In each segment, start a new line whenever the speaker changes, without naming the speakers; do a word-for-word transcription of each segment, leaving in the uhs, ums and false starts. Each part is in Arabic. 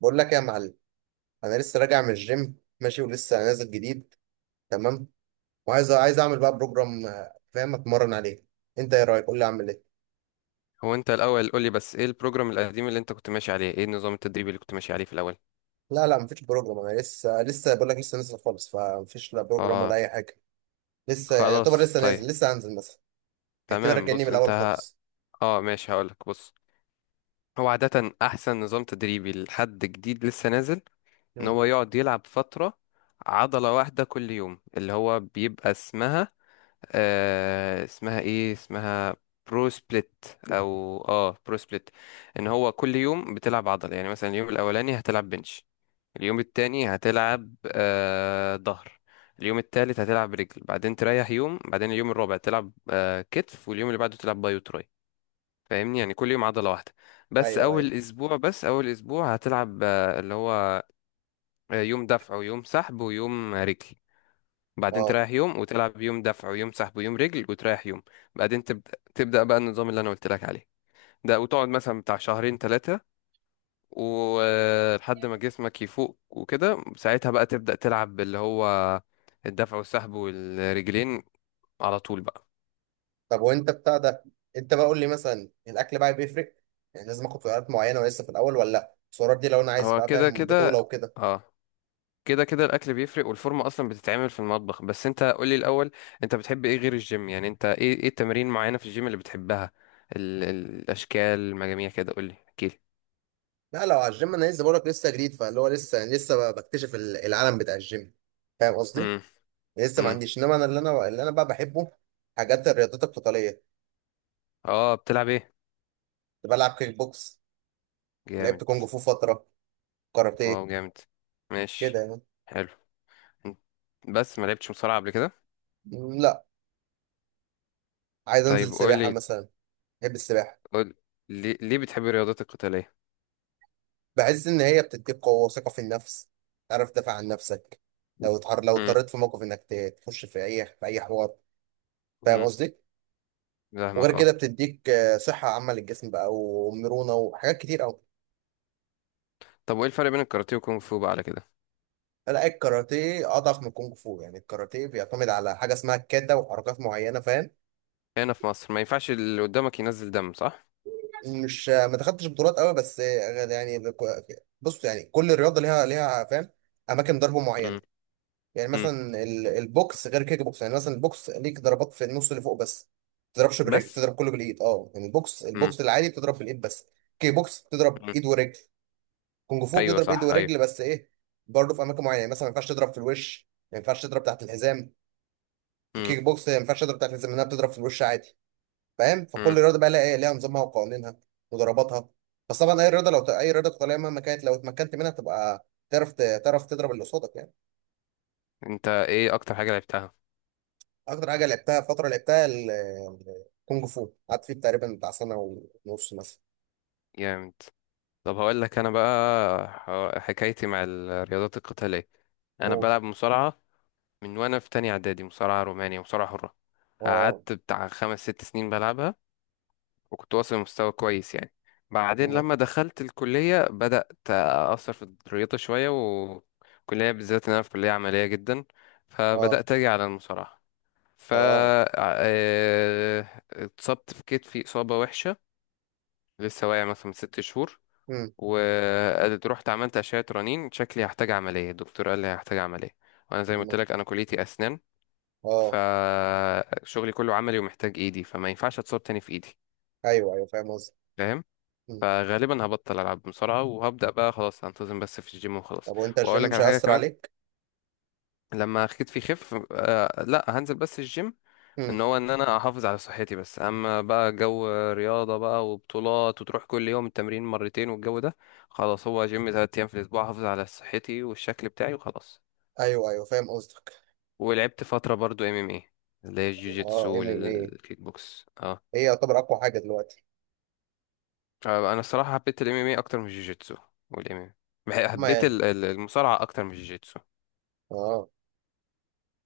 بقول لك إيه يا معلم. انا لسه راجع من الجيم ماشي، ولسه نازل جديد. تمام. وعايز عايز اعمل بقى بروجرام، آه، فاهم، اتمرن عليه. انت ايه رايك؟ قول لي اعمل ايه.
هو انت الاول قول لي بس ايه البروجرام القديم اللي انت كنت ماشي عليه، ايه النظام التدريبي اللي كنت ماشي عليه في الاول؟
لا، لا، مفيش بروجرام، انا لسه لسه بقول لك، لسه نازل خالص، فمفيش لا بروجرام ولا
اه
اي حاجه. لسه يعني يعتبر
خلاص
لسه
طيب.
نازل، لسه هنزل مثلا. اعتبرك
تمام،
كاني
بص
من
انت
الاول
ه-
خالص.
اه ماشي هقولك. بص، هو عادة احسن نظام تدريبي لحد جديد لسه نازل ان
امم.
هو يقعد يلعب فترة عضلة واحدة كل يوم، اللي هو بيبقى اسمها آه اسمها ايه اسمها برو سبليت، او اه برو سبليت. ان هو كل يوم بتلعب عضلة، يعني مثلا اليوم الاولاني هتلعب بنش، اليوم التاني هتلعب آه ظهر، اليوم التالت هتلعب رجل، بعدين تريح يوم، بعدين اليوم الرابع تلعب آه كتف، واليوم اللي بعده تلعب باي وتراي. فاهمني؟ يعني كل يوم عضلة واحدة. بس
ايوه، ايوه.
أول أسبوع بس أول أسبوع هتلعب آه اللي هو آه يوم دفع ويوم سحب ويوم رجل، بعدين
اه.
تريح يوم وتلعب يوم دفع ويوم سحب ويوم رجل وتريح يوم. بعدين تبدأ تبدأ بقى النظام اللي أنا قلت لك عليه ده، وتقعد مثلا بتاع شهرين ثلاثة، ولحد ما جسمك يفوق وكده، ساعتها بقى تبدأ تلعب باللي هو الدفع والسحب والرجلين على طول بقى.
طب وانت بتاع ده، انت بقى قول لي مثلا الاكل بقى بيفرق، يعني لازم اخد سعرات معينه ولسه في الاول، ولا لا؟ السعرات دي لو انا عايز
هو
بقى
كده
فاهم
كده،
بطوله وكده.
اه كده كده الاكل بيفرق، والفورمه اصلا بتتعمل في المطبخ. بس انت قولي الاول، انت بتحب ايه غير الجيم؟ يعني انت ايه ايه التمارين معينه في الجيم اللي بتحبها؟ ال ال الاشكال المجاميع كده، قولي احكيلي.
لا، لو على الجيم انا لسه بقولك، لسه جديد، فاللي هو لسه لسه ب- بكتشف ال- العالم بتاع الجيم. فاهم قصدي؟
امم.
لسه ما
امم.
عنديش، انما انا اللي انا اللي انا بقى بحبه حاجات الرياضات القتاليه.
اه بتلعب ايه؟
كنت بلعب كيك بوكس، ولعبت
جامد.
كونج فو فتره،
واو
كاراتيه،
جامد.
كده
ماشي.
يعني.
حلو. بس ما لعبتش مصارعه قبل كده؟
م، لا. عايز
طيب
انزل سباحه
قولي.
مثلا. بحب السباحه.
قول ليه, ليه بتحب الرياضات القتالية؟
بحس ان هي بتديك قوه وثقه في النفس، تعرف تدافع عن نفسك، لو اتحر لو
امم.
اضطريت في موقف انك ت- تخش في اي في اي حوار. فاهم
امم.
قصدي؟ وغير
فاهمك اه.
كده بتديك آه، صحه عامه للجسم بقى، ومرونه، وحاجات كتير قوي.
طب وايه الفرق بين الكاراتيه والكونغ فو بقى على كده؟
لا، الكاراتيه اضعف من الكونغ فو، يعني الكاراتيه بيعتمد على حاجه اسمها الكاتا وحركات معينه، فاهم.
هنا في مصر ما ينفعش اللي قدامك ينزل دم، صح؟
مش ما دخلتش بطولات قوي بس يعني. بص يعني كل رياضه ليها ليها فاهم اماكن ضرب معينه.
امم.
يعني
امم
مثلا ال- البوكس غير كيك بوكس، يعني مثلا البوكس ليك ضربات في النص اللي فوق بس، ما تضربش بالرجل،
بس.
تضرب كله بالايد، اه. يعني البوكس
امم.
البوكس العادي بتضرب بالايد بس. كيك بوكس بتضرب
امم.
ايد ورجل. كونغ فو
ايوه
بتضرب ايد
صح
ورجل،
ايوه.
بس ايه، برضه في اماكن معينه، يعني مثلا ما ينفعش تضرب في الوش، ما ينفعش تضرب تحت الحزام. في
امم.
الكيك بوكس ما ينفعش اضرب تحت الزي لانها بتضرب في الوش عادي. فاهم، فكل
امم.
رياضه بقى لها ايه، ليها نظامها وقوانينها وضرباتها. بس طبعا اي رياضه لو ت... اي رياضه قتاليه مهما كانت لو اتمكنت منها تبقى تعرف ت... تعرف تضرب اللي قصادك يعني.
انت ايه اكتر حاجة لعبتها؟
اكتر حاجه لعبتها فتره لعبتها ال- ال- الكونج فو، قعدت فيه تقريبا بتاع سنه ونص مثلا.
جامد. طب هقول لك انا بقى ح- حكايتي مع الرياضات القتالية. انا
أوه.
بلعب مصارعة من وانا في تانية اعدادي، مصارعة رومانية، مصارعة حرة.
اه.
قعدت بتاع خمس ست سنين بلعبها، وكنت واصل لمستوى كويس يعني. بعدين
أمم.
لما دخلت الكلية بدأت أثر في الرياضة شوية، والكلية بالذات إن أنا في كلية عملية جدا،
اه.
فبدأت أجي على المصارعة. ف
اه.
آه، اتصبت في كتفي إصابة وحشة، لسه واقع مثلا من ست شهور.
أمم.
ورحت عملت أشعة رنين، شكلي هحتاج عملية، الدكتور قال لي هحتاج عملية. وأنا زي ما قلت
أمم.
لك أنا كليتي أسنان،
اه.
فشغلي كله عملي ومحتاج إيدي، فما ينفعش أتصاب تاني في إيدي.
ايوه، ايوه، فاهم قصدك.
فاهم؟
أمم.
فغالبا هبطل العب بسرعه وهبدا بقى خلاص انتظم بس في الجيم وخلاص.
طب وانت الجيم
واقول لك
مش
على حاجه
هيأثر
كمان،
عليك؟
لما خدتي يخف آه لا هنزل بس الجيم.
أمم.
ان هو ان انا احافظ على صحتي بس، اما بقى جو رياضه بقى وبطولات وتروح كل يوم التمرين مرتين والجو ده، خلاص، هو جيم ثلاث ايام في الاسبوع احافظ على صحتي والشكل بتاعي وخلاص.
ايوه، ايوه، فاهم قصدك.
ولعبت فتره برضو ام ام اي، اللي هي الجوجيتسو
اه، ام ام ايه،
والكيك بوكس اه.
هي يعتبر اقوى حاجه دلوقتي.
آه، انا الصراحه حبيت الام ام اي اكتر من الجوجيتسو. والام ام اي،
ما
حبيت
يعني.
ال- ال- المصارعه اكتر من الجوجيتسو.
اه.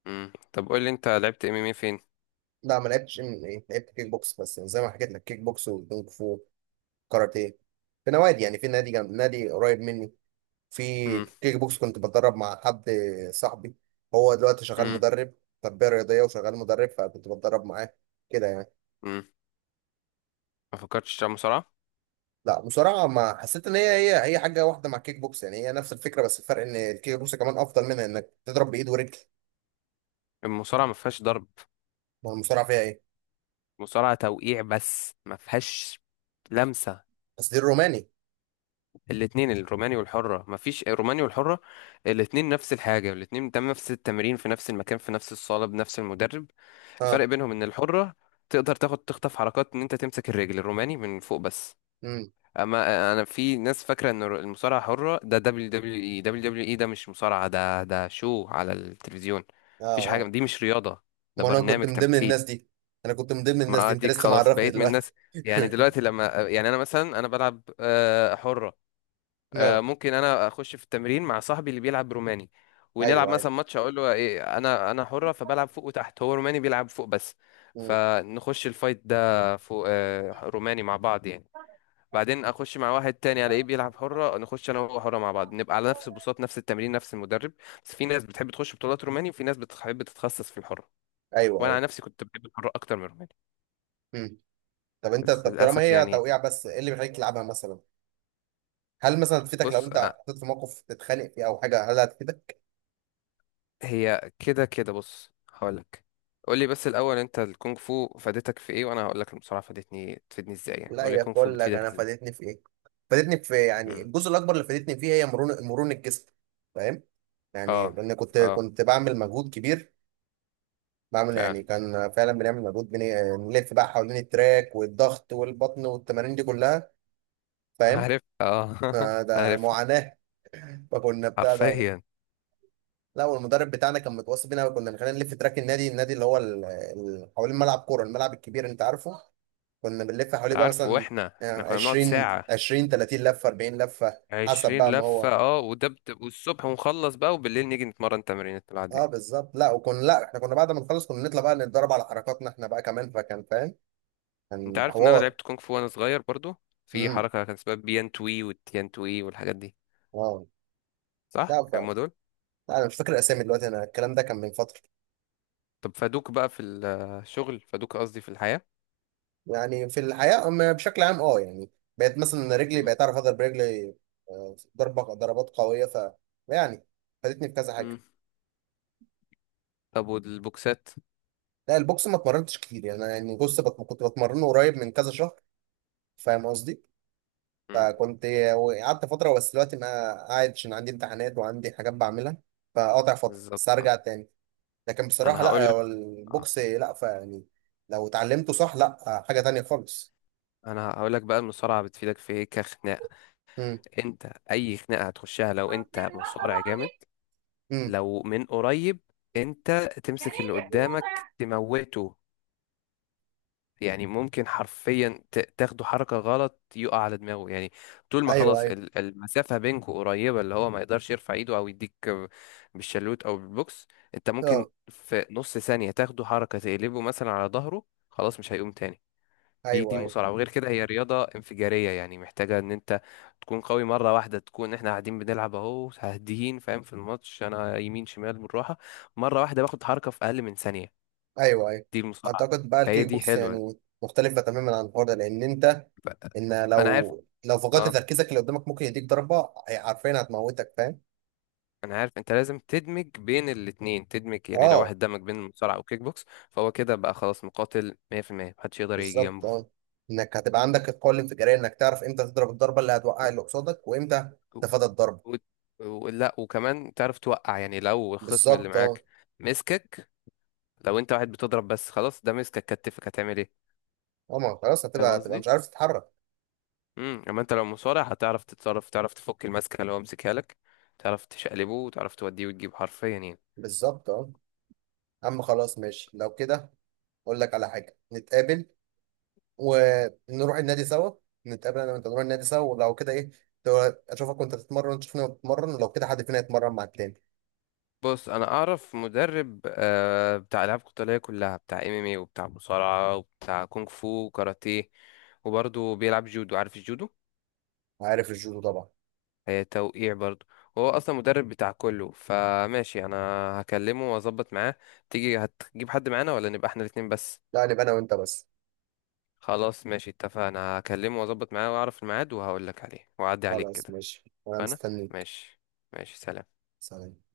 مم. طب قول لي انت لعبت ام ام اي فين؟
لا ما لعبتش ام ام ايه، لعبت كيك بوكس بس، زي ما حكيت لك، كيك بوكس وكونغ فو، كاراتيه، في نوادي يعني، في نادي جنب، نادي قريب مني. في
مم.
كيك بوكس كنت بتدرب مع حد، صاحبي، هو دلوقتي شغال
مم.
مدرب، تربية رياضية وشغال مدرب، فكنت بتدرب معاه، كده يعني.
مم. ما فكرتش تلعب مصارعه؟
لا، مصارعة ما حسيت ان هي هي هي حاجة واحدة مع الكيك بوكس، يعني هي نفس الفكرة، بس الفرق ان الكيك بوكس كمان افضل منها انك تضرب بايد ورجل.
المصارعه ما فيهاش ضرب.
ما المصارعة فيها ايه؟
المصارعه توقيع بس، ما فيهاش لمسه.
بس دي الروماني.
الاثنين الروماني والحره، ما فيش، الروماني والحره الاثنين نفس الحاجه، الاثنين بتعمل نفس التمرين في نفس المكان في نفس الصاله بنفس المدرب.
اه.
الفرق بينهم ان الحره تقدر تاخد تخطف حركات، ان انت تمسك الرجل. الروماني من فوق بس.
امم.
اما انا، في ناس فاكره ان المصارعه حره ده دبليو دبليو اي، دبليو دبليو اي ده مش مصارعه، ده ده شو على التلفزيون،
اه.
مفيش حاجه
اه.
دي مش رياضه، ده
ما انا كنت
برنامج
من ضمن
تمثيل.
الناس دي. انا كنت من ضمن الناس
ما
دي، انت
اديك
لسه
خلاص
معرفني
بقيت من
دلوقتي
الناس. يعني دلوقتي لما، يعني انا مثلا انا بلعب آه، حره، آه،
اه.
ممكن انا اخش في التمرين مع صاحبي اللي بيلعب روماني، ونلعب
ايوه، ايوه.
مثلا ماتش اقول له ايه انا انا حره فبلعب فوق وتحت، هو روماني بيلعب فوق بس،
مم.
فنخش الفايت ده فوق آه، روماني مع بعض يعني. بعدين اخش مع واحد تاني الاقيه بيلعب حره، نخش انا وهو حره مع بعض، نبقى على نفس البساط نفس التمرين نفس المدرب. بس في ناس بتحب تخش بطولات روماني، وفي ناس بتحب تتخصص في الحره.
ايوه،
وانا
ايوه.
على نفسي كنت بحب الحره اكتر من الروماني.
مم. طب انت،
بس
طب طالما
للاسف
هي
يعني.
توقيع بس، ايه اللي بيخليك تلعبها مثلا؟ هل مثلا تفيدك لو
بص
انت
آه،
حطيت في موقف تتخانق فيه او حاجه، هل هتفيدك؟
هي كده كده. بص هقولك، قول لي بس الاول انت الكونغ فو فادتك في ايه، وانا هقول لك المصارعه فادتني، تفيدني ازاي يعني،
لا
قول لي
يا،
الكونغ فو
بقول لك
بتفيدك
انا
ازاي.
فادتني في ايه، فادتني في يعني
مم.
الجزء الاكبر اللي فادتني فيه هي مرونه مرونه الجسم، فاهم، يعني
اه.
لان كنت
اه.
كنت بعمل مجهود كبير، بعمل
فعلا.
يعني، كان فعلا بنعمل مجهود، بن- بنلف بقى حوالين التراك والضغط والبطن والتمارين دي كلها، فاهم.
عارف اه
ما ده
عارف.
معاناة. فكنا بتاع ده.
حرفيا.
لا، والمدرب بتاعنا كان متوصي بينا، وكنا بنخلينا نلف تراك النادي، النادي اللي هو ال- ال- حوالين ملعب كورة، الملعب الكبير، انت عارفه، كنا بنلف حواليه بقى
عارف.
مثلا
واحنا
آه،
احنا كنا بنقعد
عشرين،
ساعه،
عشرين، ثلاثين لفة، اربعين لفة، حسب
عشرين
بقى ما
لفة
هو.
اه، وده بت... والصبح، ونخلص بقى وبالليل نيجي نتمرن تمرين
اه
العادية.
بالظبط. لا، وكنا، لا، احنا كنا بعد ما نخلص كنا نطلع بقى نتدرب على حركاتنا احنا بقى كمان، فكان فاهم،
انت
كان
عارف ان انا
حوار.
لعبت كونغ فو وانا صغير برضو؟ في
امم.
حركة كان اسمها بيان توي والتيان توي والحاجات دي،
واو.
صح
لا ف...
هم دول؟
لا انا مش فاكر الاسامي دلوقتي، انا الكلام ده كان من فترة.
طب فادوك بقى في الشغل، فادوك قصدي في الحياة؟
يعني في الحياة أما بشكل عام اه يعني، بقيت مثلا رجلي،
مم.
بقيت اعرف اضرب رجلي آه، ضربة ضربات قوية، ف يعني فادتني في كذا
مم.
حاجة.
طب والبوكسات؟
لا، البوكس ما اتمرنتش كتير يعني أنا، يعني، بص بت- كنت بتمرنه قريب من كذا شهر، فاهم قصدي،
مم.
فكنت، قعدت فترة بس دلوقتي ما، قاعد عشان عندي امتحانات وعندي حاجات بعملها، فقاطع فترة بس
بالظبط اه.
هرجع تاني. لكن
انا
بصراحة،
هقول
لا
لك،
هو البوكس، لا فيعني، لو اتعلمته صح لا حاجة تانية خالص.
انا هقول لك بقى المصارعة بتفيدك في ايه كخناقة.
امم.
انت اي خناقة هتخشها لو انت مصارع جامد،
امم.
لو من قريب، انت تمسك اللي قدامك تموته، يعني ممكن حرفيا ت- تاخدوا حركة غلط يقع على دماغه يعني. طول ما
ايوه،
خلاص
ايوه.
ال- المسافة بينكوا قريبة، اللي هو ما يقدرش يرفع ايده او يديك بالشلوت او بالبوكس، انت ممكن
اه.
في نص ثانية تاخدوا حركة تقلبه مثلا على ظهره، خلاص مش هيقوم تاني. دي
ايوه،
دي
ايوه.
مصارعة. وغير كده هي رياضة انفجارية، يعني محتاجة ان انت تكون قوي مرة واحدة. تكون احنا قاعدين بنلعب اهو هاديين فاهم، في الماتش انا يمين شمال بالراحة، مرة واحدة باخد حركة في اقل من ثانية.
ايوه، ايوه.
دي المصارعة،
اعتقد بقى
فهي
الكيك
دي
بوكس
حلوة.
يعني مختلفه تماما عن الحوار ده، لان انت،
ف-
ان
انا عارف
لو لو فقدت
اه،
تركيزك اللي قدامك ممكن يديك ضربه، عارفين هتموتك، فاهم.
انا عارف، انت لازم تدمج بين الاتنين. تدمج يعني، لو
اه
واحد دمج بين المصارعه وكيك بوكس فهو كده بقى خلاص مقاتل، مية في المية محدش يقدر يجي
بالظبط
جنبه.
اه. انك هتبقى عندك القوه الانفجاريه، انك تعرف امتى تضرب الضربه اللي هتوقع اللي قصادك، وامتى
و...
تتفادى الضربه.
و... لا وكمان تعرف توقع، يعني لو الخصم اللي
بالظبط اه.
معاك مسكك، لو انت واحد بتضرب بس، خلاص ده مسكك كتفك هتعمل ايه؟
اه، ما خلاص
فاهم
هتبقى هتبقى مش
قصدي؟
عارف تتحرك.
امم، اما انت لو مصارع هتعرف تتصرف، تعرف تفك الماسكه اللي هو مسكها لك، تعرف تشقلبه وتعرف توديه وتجيب حرفيا يعني.
بالظبط اه. اما خلاص ماشي لو كده، اقول لك على حاجه، نتقابل ونروح النادي سوا، نتقابل انا وانت نروح النادي سوا، ولو كده ايه، تو- اشوفك وانت بتتمرن، وأنت تشوفني وأنا بتمرن، ولو كده حد فينا يتمرن مع التاني.
بص انا اعرف مدرب آه، بتاع العاب قتاليه كلها، بتاع ام ام اي وبتاع مصارعه وبتاع كونغ فو وكاراتيه، وبرضه بيلعب جودو، عارف الجودو؟
عارف الجودو طبعا.
هي توقيع برضه. هو اصلا مدرب بتاع كله، فماشي انا هكلمه واظبط معاه. تيجي هتجيب حد معانا ولا نبقى احنا الاتنين بس؟
لا، نبقى انا وانت بس.
خلاص ماشي اتفقنا، هكلمه واظبط معاه واعرف الميعاد وهقول لك عليه واعدي عليك
خلاص
كده.
ماشي، وانا
انا
مستنيك.
ماشي. ماشي سلام.
سلام.